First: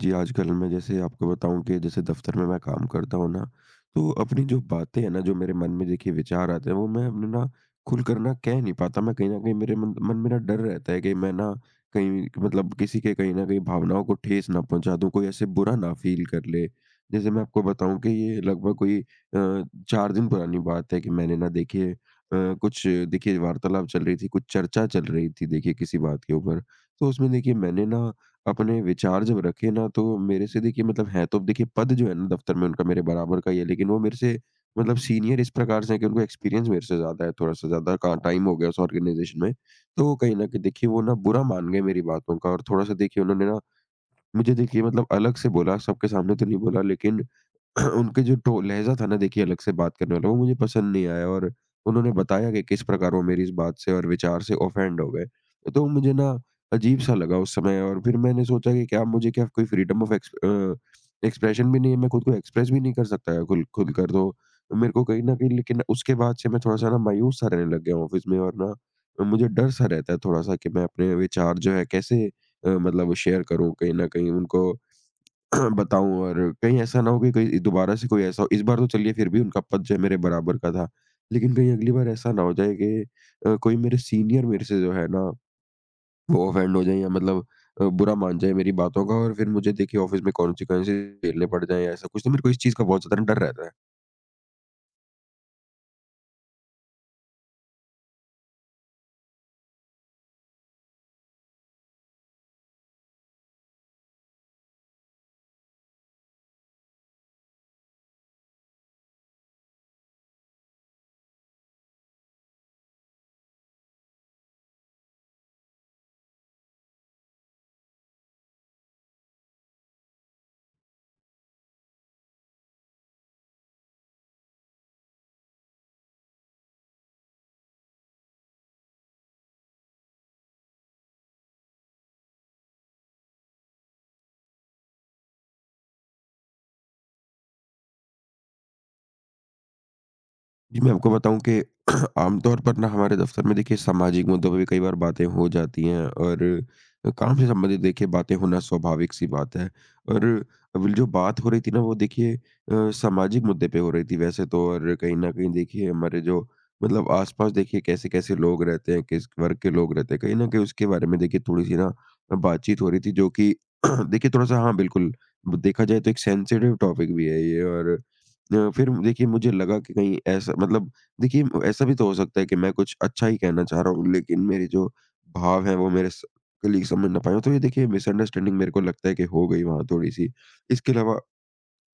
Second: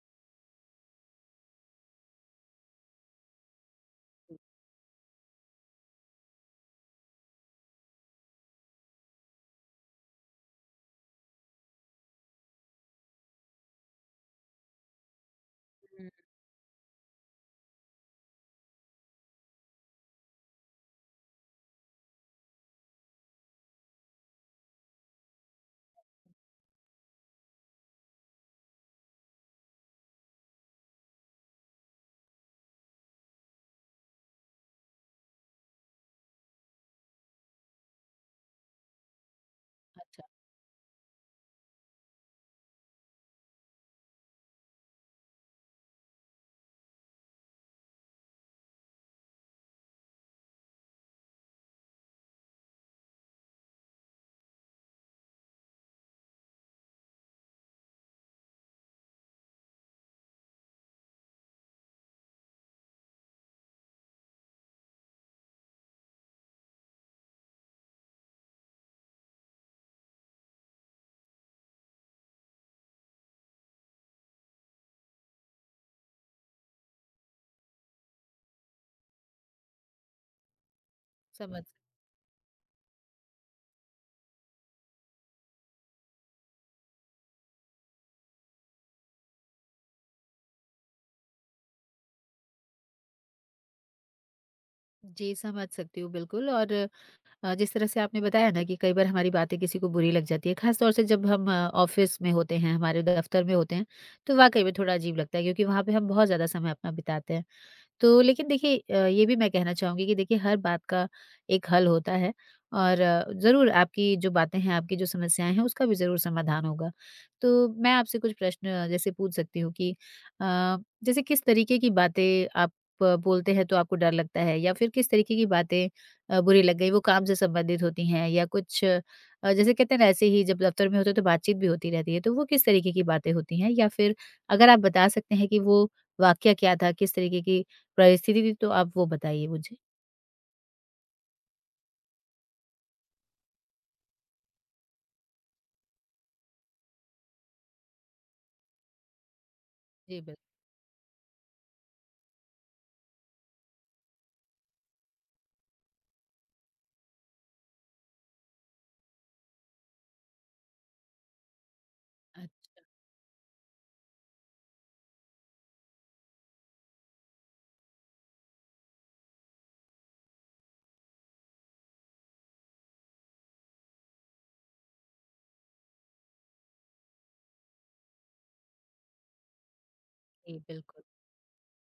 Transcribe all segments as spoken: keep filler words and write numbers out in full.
जी, आजकल मैं जैसे आपको बताऊँ कि जैसे दफ़्तर में मैं काम करता हूँ ना, तो अपनी जो बातें हैं ना, जो मेरे मन में देखिए विचार आते हैं, वो मैं अपने ना खुलकर ना कह नहीं पाता। मैं कहीं न कहीं मेरे मन मन में ना डर रहता है कि मैं ना कहीं मतलब किसी के कहीं न कहीं भावनाओं को ठेस ना पहुँचा दूँ, कोई ऐसे बुरा ना फ़ील कर ले। जैसे मैं आपको बताऊँ कि ये लगभग कोई अ, चार दिन पुरानी बात है कि मैंने ना देखिए अ, कुछ देखिए वार्तालाप चल रही थी, कुछ चर्चा चल रही थी देखिए किसी बात के ऊपर। तो उसमें देखिए मैंने ना अपने विचार जब रखे ना तो मेरे से देखिए मतलब है तो देखिए पद जो है ना दफ्तर में उनका मेरे बराबर का ही है लेकिन वो मेरे से मतलब सीनियर इस प्रकार से हैं कि उनको एक्सपीरियंस मेरे से ज्यादा है, थोड़ा सा ज्यादा का टाइम हो गया उस ऑर्गेनाइजेशन में। तो वो कहीं ना कहीं देखिए वो ना बुरा मान गए मेरी बातों का और थोड़ा सा देखिए उन्होंने ना मुझे देखिए मतलब अलग से बोला, सबके सामने तो नहीं बोला लेकिन उनके जो टो लहज़ा था ना देखिए अलग से बात करने वाला, वो मुझे पसंद नहीं आया और उन्होंने बताया कि किस प्रकार वो मेरी इस बात से और विचार से ऑफेंड हो गए। तो मुझे ना अजीब-सा लगा उस समय और फिर मैंने सोचा कि क्या मुझे, क्या कोई freedom of ex uh, expression भी नहीं है, मैं खुद को एक्सप्रेस भी नहीं कर सकता है खुल खुलकर। तो मेरे को कहीं न कहीं लेकिन उसके बाद से मैं थोड़ा-सा ना मायूस-सा रहने लग गया हूँ ऑफ़िस में और ना मुझे डर-सा रहता है थोड़ा-सा कि मैं अपने विचार जो है कैसे अ, मतलब शेयर करूँ, कहीं न कहीं उनको बताऊँ, और कहीं ऐसा ना हो कि कहीं दोबारा से कोई ऐसा हो। इस बार तो चलिए फिर भी उनका पद जो है मेरे बराबर का था। लेकिन समझ कहीं अगली बार ऐसा ना हो जाए कि अ, कोई मेरे सीनियर मेरे से जो है ना वो ऑफेंड हो जाएँ या मतलब अ, बुरा मान जाए मेरी बातों का और फिर मुझे देखिए ऑफ़िस में कॉन्सिक्वेंसेस झेलने पड़ जाएँ या ऐसा कुछ। तो मेरे को इस चीज़ का बहुत ज़्यादा डर रहता है। जी, समझ सकती हूँ बिल्कुल। और अ, जिस तरह से आपने बताया ना कि कई बार हमारी बातें किसी को बुरी लग जाती है, ख़ास तौर से जब हम अ, ऑफ़िस में होते हैं, हमारे दफ़्तर में होते हैं, तो वाक़ई में थोड़ा अजीब लगता है, क्योंकि वहाँ पे हम बहुत ज़्यादा समय अपना बिताते हैं। तो लेकिन देखिए, अ, ये भी मैं कहना चाहूँगी कि देखिए हर बात का एक हल होता है और अ, ज़रूर आपकी जो बातें हैं, आपकी जो समस्याएँ हैं, उसका भी ज़रूर समाधान होगा। तो मैं आपसे कुछ प्रश्न अ, जैसे पूछ सकती हूँ कि अ, जैसे किस तरीके की बातें आप अ, बोलते हैं तो आपको डर लगता है? या फिर किस तरीके की बातें अ, बुरी लग गई, वो काम से संबंधित होती हैं या कुछ अ, जैसे कहते हैं ना, ऐसे ही जब दफ्तर में होते हैं तो बातचीत भी होती रहती है, तो वो किस तरीके की बातें होती हैं? या फिर अगर आप बता सकते हैं कि वो वाकया क्या था? किस तरीके की परिस्थिति, तो आप वो बताइए मुझे। जी, मैं आपको बताऊँ कि आमतौर पर ना हमारे दफ़्तर में देखिए सामाजिक मुद्दों पे भी कई बार बातें हो जाती हैं और काम से संबंधित देखिए बातें होना स्वाभाविक-सी बात है। जी, और बिल अभी जो बात हो रही थी ना वो देखिए अ, सामाजिक मुद्दे पे हो रही थी वैसे तो, और कहीं न कहीं देखिए हमारे जो मतलब आस-पास देखिए कैसे-कैसे लोग रहते हैं, किस वर्ग के लोग रहते हैं, कहीं न कहीं उसके बारे में देखिए थोड़ी-सी ना अ, बातचीत हो रही थी, जो कि देखिए थोड़ा-सा हाँ, बिल्कुल देखा जाए तो एक सेंसिटिव टॉपिक भी है ये। और अ, फिर देखिए मुझे लगा कि कहीं ऐसा मतलब देखिए ऐसा भी तो हो सकता है कि मैं कुछ अच्छा ही कहना चाह रहा हूँ लेकिन मेरे जो भाव हैं वो मेरे स- कलीग समझ ना पाए हों। तो ये देखिए मिसअंडरस्टैंडिंग मेरे को लगता है कि हो गई वहाँ थोड़ी सी। जी, इसके बिल्कुल। अलावा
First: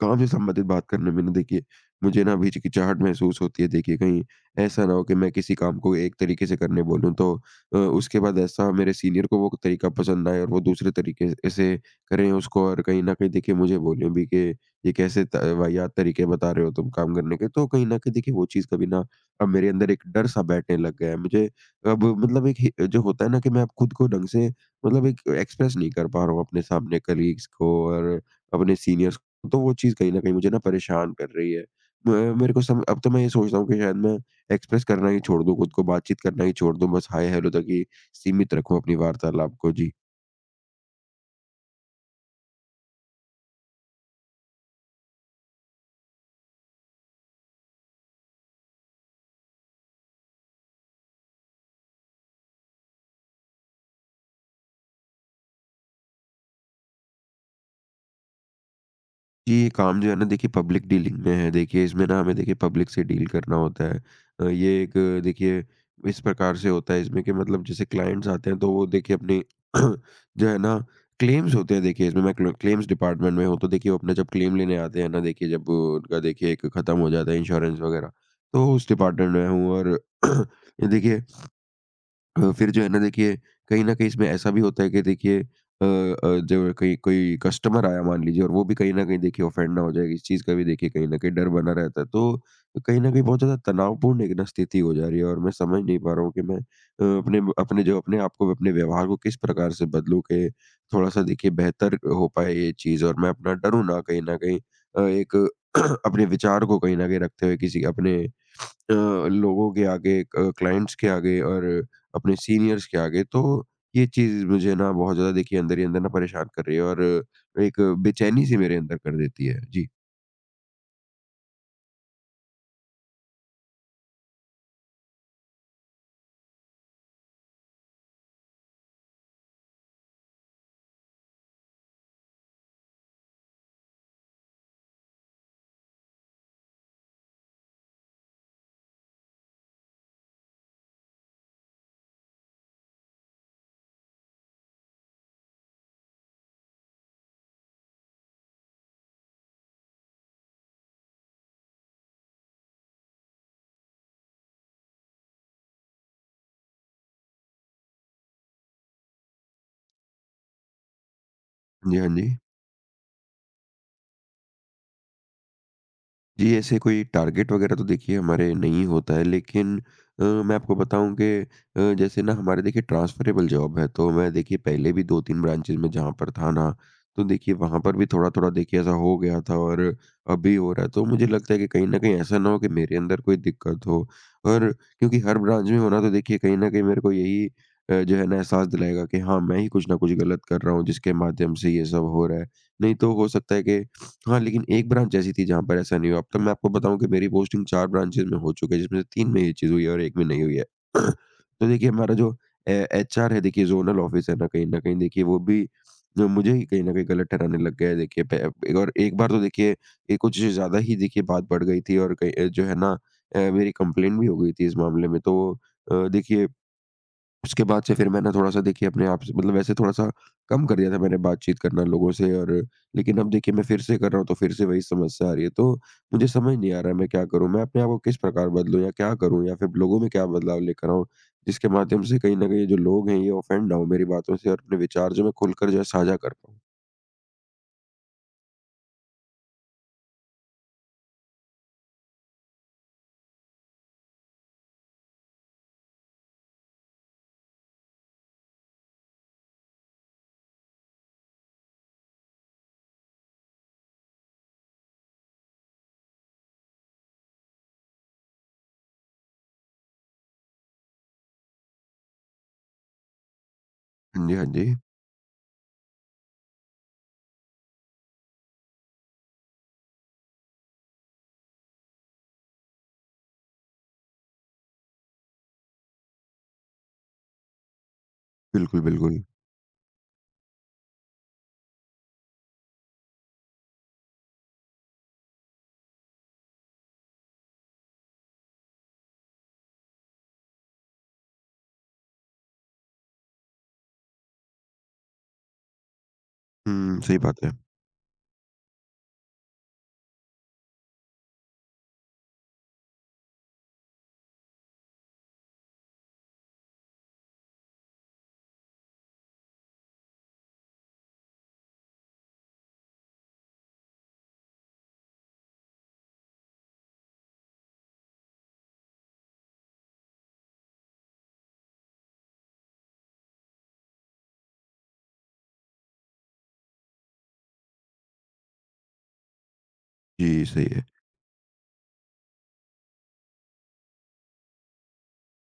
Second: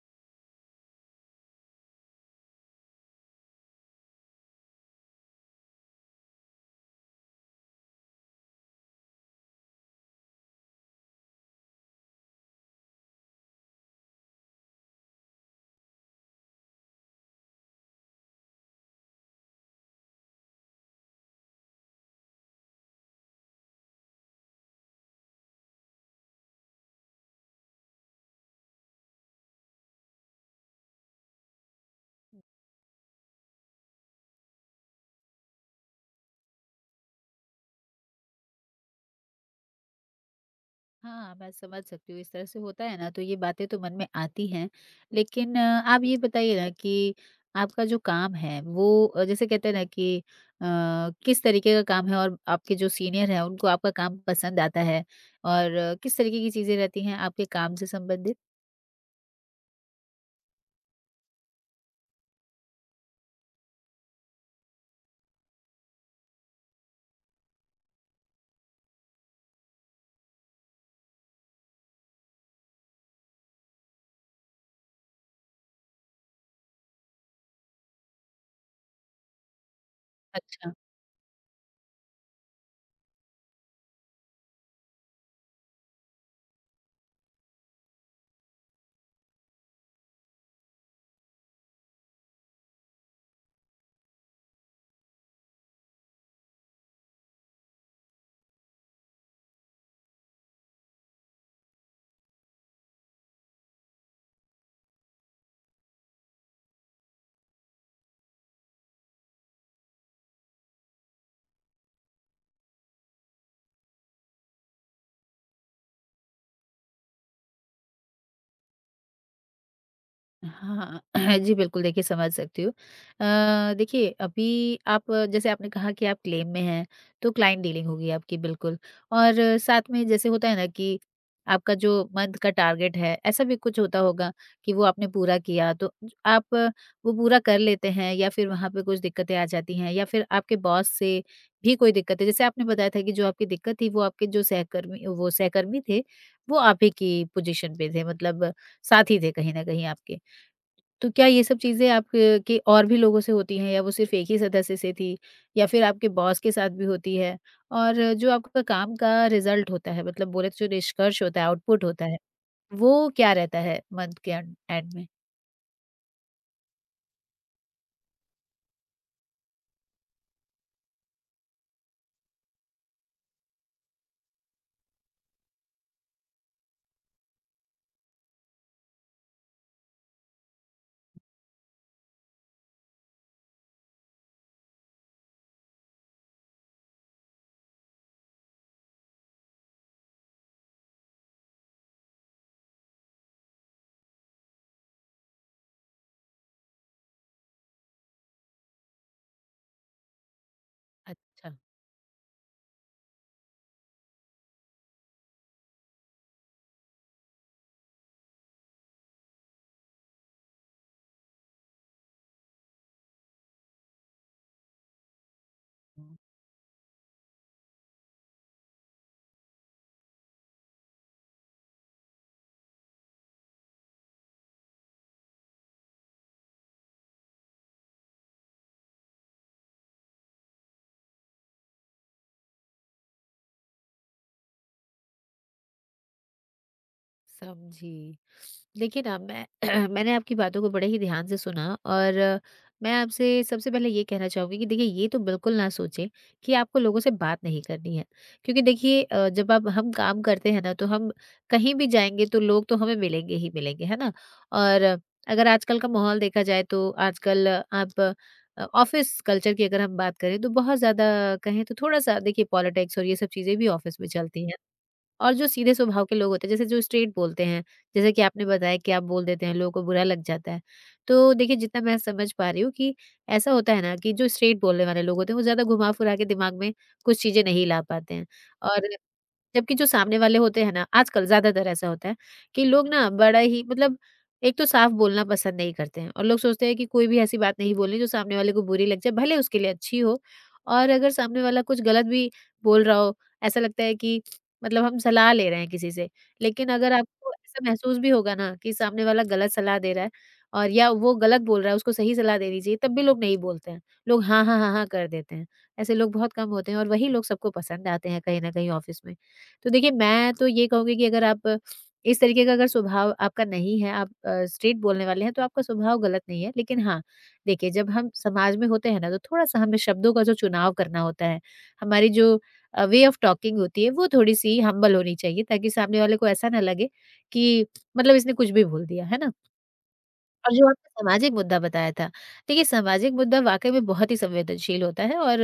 काफ़ी संबंधित बात करने में ना देखिए मुझे ना अभी हिचकिचाहट महसूस होती है देखिए कहीं ऐसा ना हो कि मैं किसी काम को एक तरीके से करने बोलूँ तो अ, उसके बाद ऐसा मेरे सीनियर को वो तरीका पसंद ना आए और वो दूसरे तरीके से करें उसको और कहीं ना कहीं देखिए मुझे बोलें भी कि ये कैसे त- वाहियात तरीके बता रहे हो तुम काम करने के। तो कहीं ना कहीं देखिए वो चीज़ कभी ना अब मेरे अंदर एक डर सा बैठने लग गया है मुझे। अब मतलब एक हि- जो होता है ना कि मैं अब खुद को ढंग से मतलब एक एक्सप्रेस नहीं कर पा रहा हूँ अपने सामने कलीग्स को और अपने सीनियर्स। तो वो चीज़ कहीं न कहीं मुझे ना परेशान कर रही है। म मेरे को सम अब तो मैं ये सोचता हूँ कि शायद मैं एक्सप्रेस करना ही छोड़ दूँ खुद को, बातचीत करना ही छोड़ दूँ, बस हाय-हेलो तक ही सीमित रखूँ अपनी वार्तालाप को। जी। हाँ, मैं समझ सकती हूँ। इस तरह से होता है ना, तो ये बातें तो मन में आती हैं। लेकिन अ, आप ये बताइए ना कि आपका जो काम है वो अ, जैसे कहते हैं ना कि अ, किस तरीके का काम है और आपके जो सीनियर हैं उनको आपका काम पसंद आता है? और अ, किस तरीके की चीज़ें रहती हैं आपके काम से संबंधित? जी, ये काम जो है ना देखिए पब्लिक डीलिंग में है। देखिए इसमें ना हमें देखिए पब्लिक से डील करना होता है। अ, ये एक अ, देखिए इस प्रकार से होता है इसमें कि मतलब जैसे क्लाइंट्स आते हैं तो वो देखिए अपनी जो है ना क्लेम्स होते हैं, देखिए इसमें मैं क्ल क्लेम्स डिपार्टमेंट में हूँ तो देखिए वो अपना जब क्लेम लेने आते हैं ना देखिए जब वो उनका देखिए एक खत्म हो जाता है इंश्योरेंस वगैरह, तो उस डिपार्टमेंट में हूँ। और अच्छा। ये देखिए अ, फिर जो है ना देखिए, कहीं न कहीं इसमें ऐसा भी होता है कि देखिए अ अ, जो कहीं कोई कस्टमर आया मान लीजिए और वो भी कहीं न कहीं देखिए ऑफेंड ना हो जाए, इस चीज़ का भी देखिए कहीं न कहीं डर बना रहता है। तो कहीं न कहीं बहुत ज़्यादा तनावपूर्ण एक ना स्थिति हो जा रही है और मैं समझ नहीं पा रहा हूँ कि मैं अ, अपने अपने जो अपने आप को, अपने व्यवहार को किस प्रकार से बदलूँ कि थोड़ा-सा देखिए बेहतर हो पाए ये चीज़। और मैं अपना डरूँ ना कहीं न कहीं अ, एक अपने विचार को कहीं न कहीं रखते हुए किसी अपने अ, लोगों के आगे, अ, क्लाइंट्स के आगे और अपने सीनियर्स के आगे। तो ये चीज़ मुझे ना बहुत ज़्यादा देखिए अंदर ही अंदर ना परेशान कर रही है और एक बेचैनी-सी मेरे अंदर कर देती है। जी। हाँ, जी बिल्कुल, देखिए समझ सकती हूँ। अ, देखिए अभी आप, अ, जैसे आपने कहा कि आप क्लेम में हैं, तो क्लाइंट डीलिंग होगी आपकी बिल्कुल। और अ, साथ में जैसे होता है ना कि आपका जो मंथ का टारगेट है, ऐसा भी कुछ होता होगा कि वो आपने पूरा किया तो ज- आप अ, वो पूरा कर लेते हैं या फिर वहाँ पे कुछ दिक्कतें आ जाती हैं या फिर आपके बॉस से भी कोई दिक्कत है? जैसे आपने बताया था कि जो आपकी दिक्कत थी, वो आपके जो सहकर्मी, वो सहकर्मी थे, वो आप ही की पोज़ीशन पे थे, मतलब साथी थे कहीं न कहीं आपके। तो क्या ये सब चीज़ें आप अ, के और भी लोगों से होती हैं या वो सिर्फ़ एक ही सदस्य से थी? या फिर आपके बॉस के साथ भी होती है? और अ, जो आपका काम का रिज़ल्ट होता है, मतलब बोले तो जो निष्कर्ष होता है, आउटपुट जी, होता हाँ है, जी। वो क्या रहता है मंथ के एंड एंड में? जी, ऐसे कोई टारगेट वगैरह तो देखिए हमारे नहीं होता है लेकिन अ, मैं आपको बताऊँ कि अ, जैसे ना हमारे देखिए ट्रांसफ़रेबल जॉब है, तो मैं देखिए पहले भी दो तीन ब्रांचेज़ में जहाँ पर था ना, तो देखिए वहाँ पर भी थोड़ा-थोड़ा देखिए ऐसा हो गया था और अभी हो रहा है। तो मुझे लगता है कि कहीं न कहीं ऐसा ना हो कि मेरे अंदर कोई दिक्कत हो, और क्योंकि हर ब्रांच में होना तो देखिए कहीं न कहीं मेरे को यही अ, जो है ना एहसास दिलाएगा कि हाँ, मैं ही कुछ ना कुछ गलत कर रहा हूँ जिसके माध्यम से ये सब हो रहा है। नहीं तो हो सकता है कि हाँ, लेकिन एक ब्रांच ऐसी थी जहाँ पर ऐसा नहीं हुआ। अब तक मैं आपको बताऊँ कि मेरी पोस्टिंग चार ब्रांचेज़ में हो चुकी है, जिसमें से तीन में ये चीज़ हुई है और एक में नहीं हुई है। अच्छा। तो देखिए हमारा जो ए एचआर है देखिए, ज़ोनल ऑफ़िस है ना, कहीं न कहीं देखिए वो भी जो मुझे ही कहीं न कहीं गलत ठहराने लग गया है देखिए पे। एक और एक बार तो देखिए ये कुछ ज़्यादा ही देखिए बात बढ़ गई थी और कहीं अ, जो है ना अ, मेरी कंप्लेंट भी हो गई थी इस मामले में। तो अ, देखिए उसके बाद से फिर मैंने थोड़ा-सा देखिए अपने आप से मतलब वैसे थोड़ा-सा कम कर दिया था मैंने बातचीत करना लोगों से और। लेकिन अब देखिए मैं फिर से कर रहा हूँ, तो फिर से वही समस्या आ रही है। तो मुझे समझ नहीं आ रहा है, मैं क्या करूँ? मैं अपने आप को किस प्रकार बदलूँ या क्या करूँ? या फिर लोगों में क्या बदलाव लेकर आऊँ जिसके माध्यम से कहीं न कहीं ये जो लोग हैं ये ऑफेंड ना हो मेरी बातों से और अपने विचार जो मैं खुलकर जो है साझा कर पाऊँ? समझी। देखिए ना, मैं मैंने आपकी बातों को बड़े ही ध्यान से सुना, और मैं आपसे सबसे पहले ये कहना चाहूँगी कि देखिए, ये तो बिल्कुल ना सोचें कि आपको लोगों से बात नहीं करनी है। क्योंकि देखिए, अ, जब आप हम काम करते हैं ना, तो हम कहीं भी जाएँगे तो लोग तो हमें मिलेंगे ही मिलेंगे, है ना? और अगर आजकल का माहौल देखा जाए, तो आजकल आप, अ, ऑफ़िस कल्चर की अगर हम बात करें, तो बहुत ज़्यादा कहें तो थोड़ा-सा देखिए पॉलिटिक्स और ये सब चीज़ें भी ऑफ़िस में हाँ जी, चलती हाँ हैं। जी। और जो सीधे स्वभाव के लोग होते हैं, जैसे जो स्ट्रेट बोलते हैं, जैसे कि आपने बताया कि आप बोल देते हैं, लोगों को बुरा लग जाता है। तो देखिए, जितना मैं समझ पा रही हूँ कि ऐसा होता है ना कि जो स्ट्रेट बोलने वाले लोग होते हैं, वो ज़्यादा घुमा-फिरा के दिमाग में कुछ चीज़ें नहीं ला पाते हैं। बिल्कुल, और बिल्कुल। जबकि जो सामने वाले होते हैं ना, आजकल ज़्यादातर ऐसा होता है कि लोग ना बड़ा ही, मतलब, एक तो साफ बोलना पसंद नहीं करते हैं, और लोग सोचते हैं कि कोई भी ऐसी बात नहीं बोलनी जो सामने वाले को बुरी लग जाए, भले उसके लिए अच्छी हो। और अगर सामने वाला कुछ गलत भी बोल रहा हो, ऐसा लगता है कि मतलब हम सलाह ले रहे हैं किसी से। लेकिन अगर हुँ, सही आपको बात है। ऐसा महसूस भी होगा ना कि सामने वाला गलत सलाह दे रहा है और या वो गलत बोल रहा है, उसको सही सलाह देनी चाहिए, तब भी लोग नहीं बोलते हैं। लोग हाँ, हाँ, हाँ, हाँ कर देते हैं। ऐसे लोग बहुत कम होते हैं, और वही लोग सबको पसंद आते हैं कहीं न कहीं ऑफ़िस में। तो देखिए, मैं तो ये कहूँगी कि अगर आप, इस तरीके का अगर स्वभाव आपका नहीं है, आप अ, स्ट्रेट बोलने वाले हैं, तो आपका स्वभाव गलत नहीं है। लेकिन हाँ, देखिए, जब हम समाज में होते हैं ना, तो थोड़ा-सा हमें शब्दों का जो चुनाव करना होता है, हमारी जो अ, वे ऑफ टॉकिंग होती है वो थोड़ी-सी हम्बल होनी चाहिए, ताकि सामने वाले को ऐसा ना लगे कि, मतलब, इसने कुछ भी बोल दिया, है ना? जी, और सही जो है। आपने सामाजिक मुद्दा बताया था, देखिए सामाजिक मुद्दा वाक़ई में बहुत ही संवेदनशील होता है, और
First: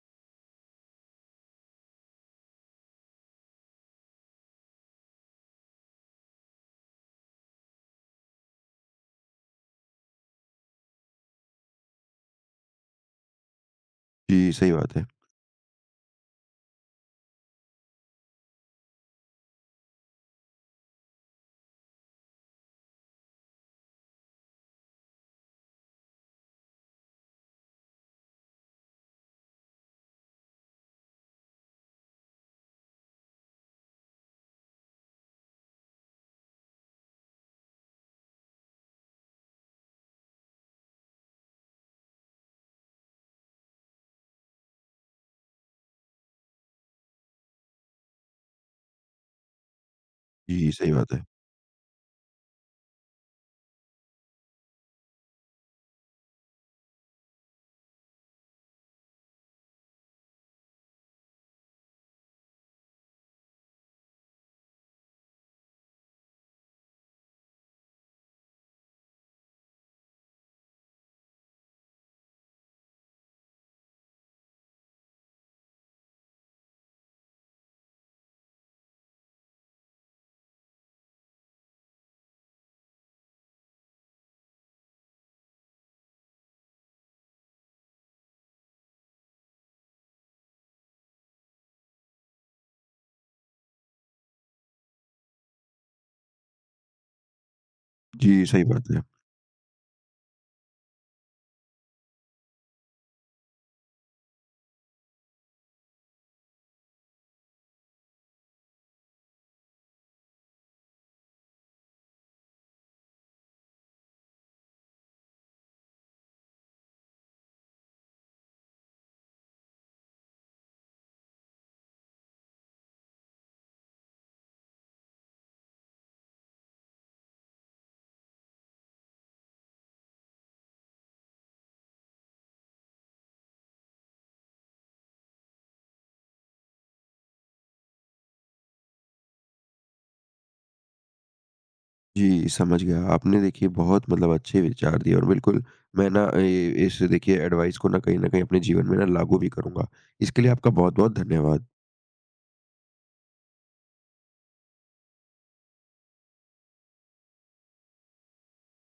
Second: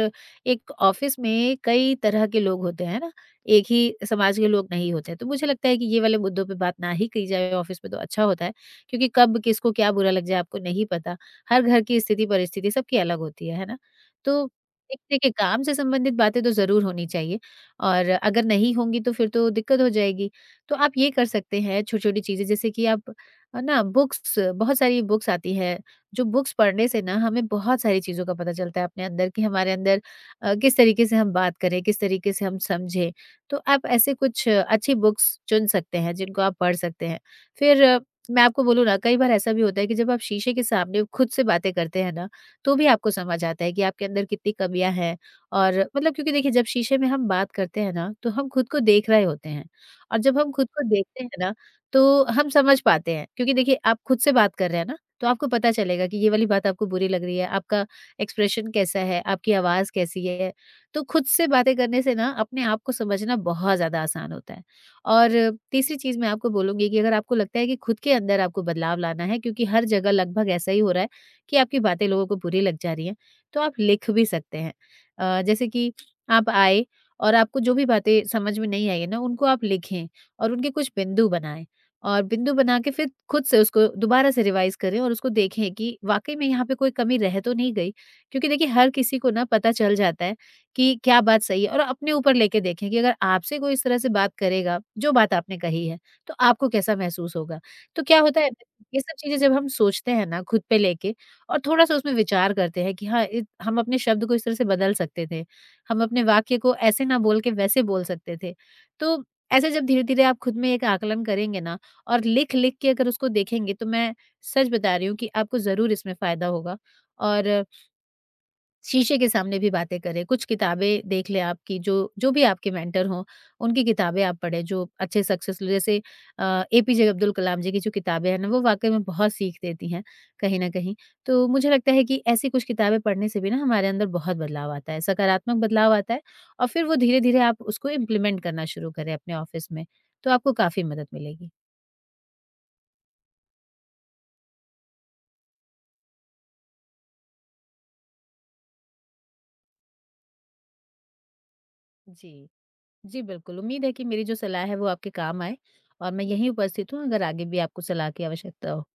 एक ऑफ़िस में कई तरह के लोग होते हैं, है ना? एक ही समाज के लोग नहीं होते हैं, तो मुझे लगता है कि ये वाले मुद्दों पे बात ना ही की जाए ऑफ़िस में तो अच्छा होता है, क्योंकि कब किसको क्या बुरा लग जाए, आपको नहीं पता। हर घर की स्थिति परिस्थिति सबकी अलग होती है, है ना? तो जी, सही बात एक, है। देखिए, काम से संबंधित बातें तो ज़रूर होनी चाहिए, और अगर नहीं होंगी तो फिर तो दिक्कत हो जाएगी। तो आप ये कर सकते हैं, छोटी-छोटी चीज़ें, जैसे कि आप, अ, ना, बुक्स, बहुत सारी बुक्स आती हैं, जो बुक्स पढ़ने से ना हमें बहुत सारी चीज़ों का पता चलता है, अपने अंदर कि हमारे अंदर अ, किस तरीके से हम बात करें, किस तरीके से हम समझें। तो आप ऐसे कुछ अ, अच्छी बुक्स चुन सकते हैं, जिनको आप पढ़ सकते हैं। फिर अ, मैं आपको बोलूँ ना, कई बार ऐसा भी होता है कि जब आप शीशे के सामने खुद से बातें करते हैं ना, तो भी आपको समझ आता है कि आपके अंदर कितनी कमियाँ हैं, और, मतलब, क्योंकि देखिए, जब शीशे में हम बात करते हैं ना, तो हम खुद को देख रहे होते हैं, और जब हम खुद जी, को सही बात है। देखते हैं ना तो हम समझ पाते हैं, क्योंकि देखिए आप खुद से बात कर रहे हैं ना, तो आपको पता चलेगा कि ये वाली बात आपको बुरी लग रही है, आपका एक्सप्रेशन कैसा है, आपकी आवाज़ कैसी है। तो खुद से बातें करने से ना अपने आप को समझना बहुत ज़्यादा आसान होता है। और तीसरी चीज़ मैं आपको बोलूंगी कि अगर आपको लगता है कि खुद के अंदर आपको बदलाव लाना है, क्योंकि हर जगह लगभग ऐसा ही हो रहा है कि आपकी बातें लोगों को बुरी लग जा रही हैं, तो आप लिख भी सकते हैं। अ, जैसे कि आप आए, और आपको जो भी बातें समझ में नहीं आई है ना, उनको आप लिखें, और उनके कुछ बिंदु बनाएं, और बिंदु बना के फिर खुद से उसको दोबारा से रिवाइज़ करें, और उसको देखें कि वाक़ई में यहाँ पे कोई कमी रह तो नहीं गई। क्योंकि देखिए, हर किसी को ना पता चल जाता है कि क्या बात सही है, और अपने ऊपर लेके देखें कि अगर आपसे कोई इस तरह से बात करेगा, जो बात आपने कही है, तो आपको कैसा महसूस होगा? तो क्या होता जी, है, सही बात ये है। सब चीज़ें जब हम सोचते हैं ना खुद पे लेके, और थोड़ा-सा उसमें विचार करते हैं कि हाँ, इत हम अपने शब्द को इस तरह से बदल सकते थे, हम अपने वाक्य को ऐसे ना बोल के वैसे बोल सकते थे। तो ऐसे, जब धीरे-धीरे आप खुद में एक आकलन करेंगे ना, और लिख-लिख के अगर उसको देखेंगे, तो मैं सच बता रही हूँ कि आपको ज़रूर इसमें फ़ायदा होगा। और शीशे के सामने भी बातें करें, कुछ किताबें देख लें, आपकी जो, जो भी आपके मेंटर हों, उनकी किताबें आप पढ़ें, जो अच्छे सक्सेसफुल, जैसे अ, ए पी जे अब्दुल कलाम जी की जो किताबें हैं ना, वो वाक़ई में बहुत सीख देती हैं कहीं न कहीं। तो मुझे लगता है कि ऐसी कुछ किताबें पढ़ने से भी ना हमारे अंदर बहुत बदलाव आता है, सकारात्मक बदलाव आता है। और फिर वो धीरे-धीरे आप उसको इम्प्लीमेंट करना शुरू करें अपने ऑफ़िस में, तो आपको काफ़ी मदद मिलेगी। जी, समझ गया। आपने देखिए बहुत मतलब अच्छे विचार दिए और बिल्कुल मैं ना ए इस देखिए एडवाइस को ना कहीं न कहीं अपने जीवन में ना लागू भी करूँगा। इसके लिए आपका बहुत-बहुत धन्यवाद। जी। जी, बिल्कुल। उम्मीद है कि मेरी जो सलाह है वो आपके काम आए, और मैं यहीं उपस्थित हूँ अगर आगे भी आपको सलाह की आवश्यकता हो।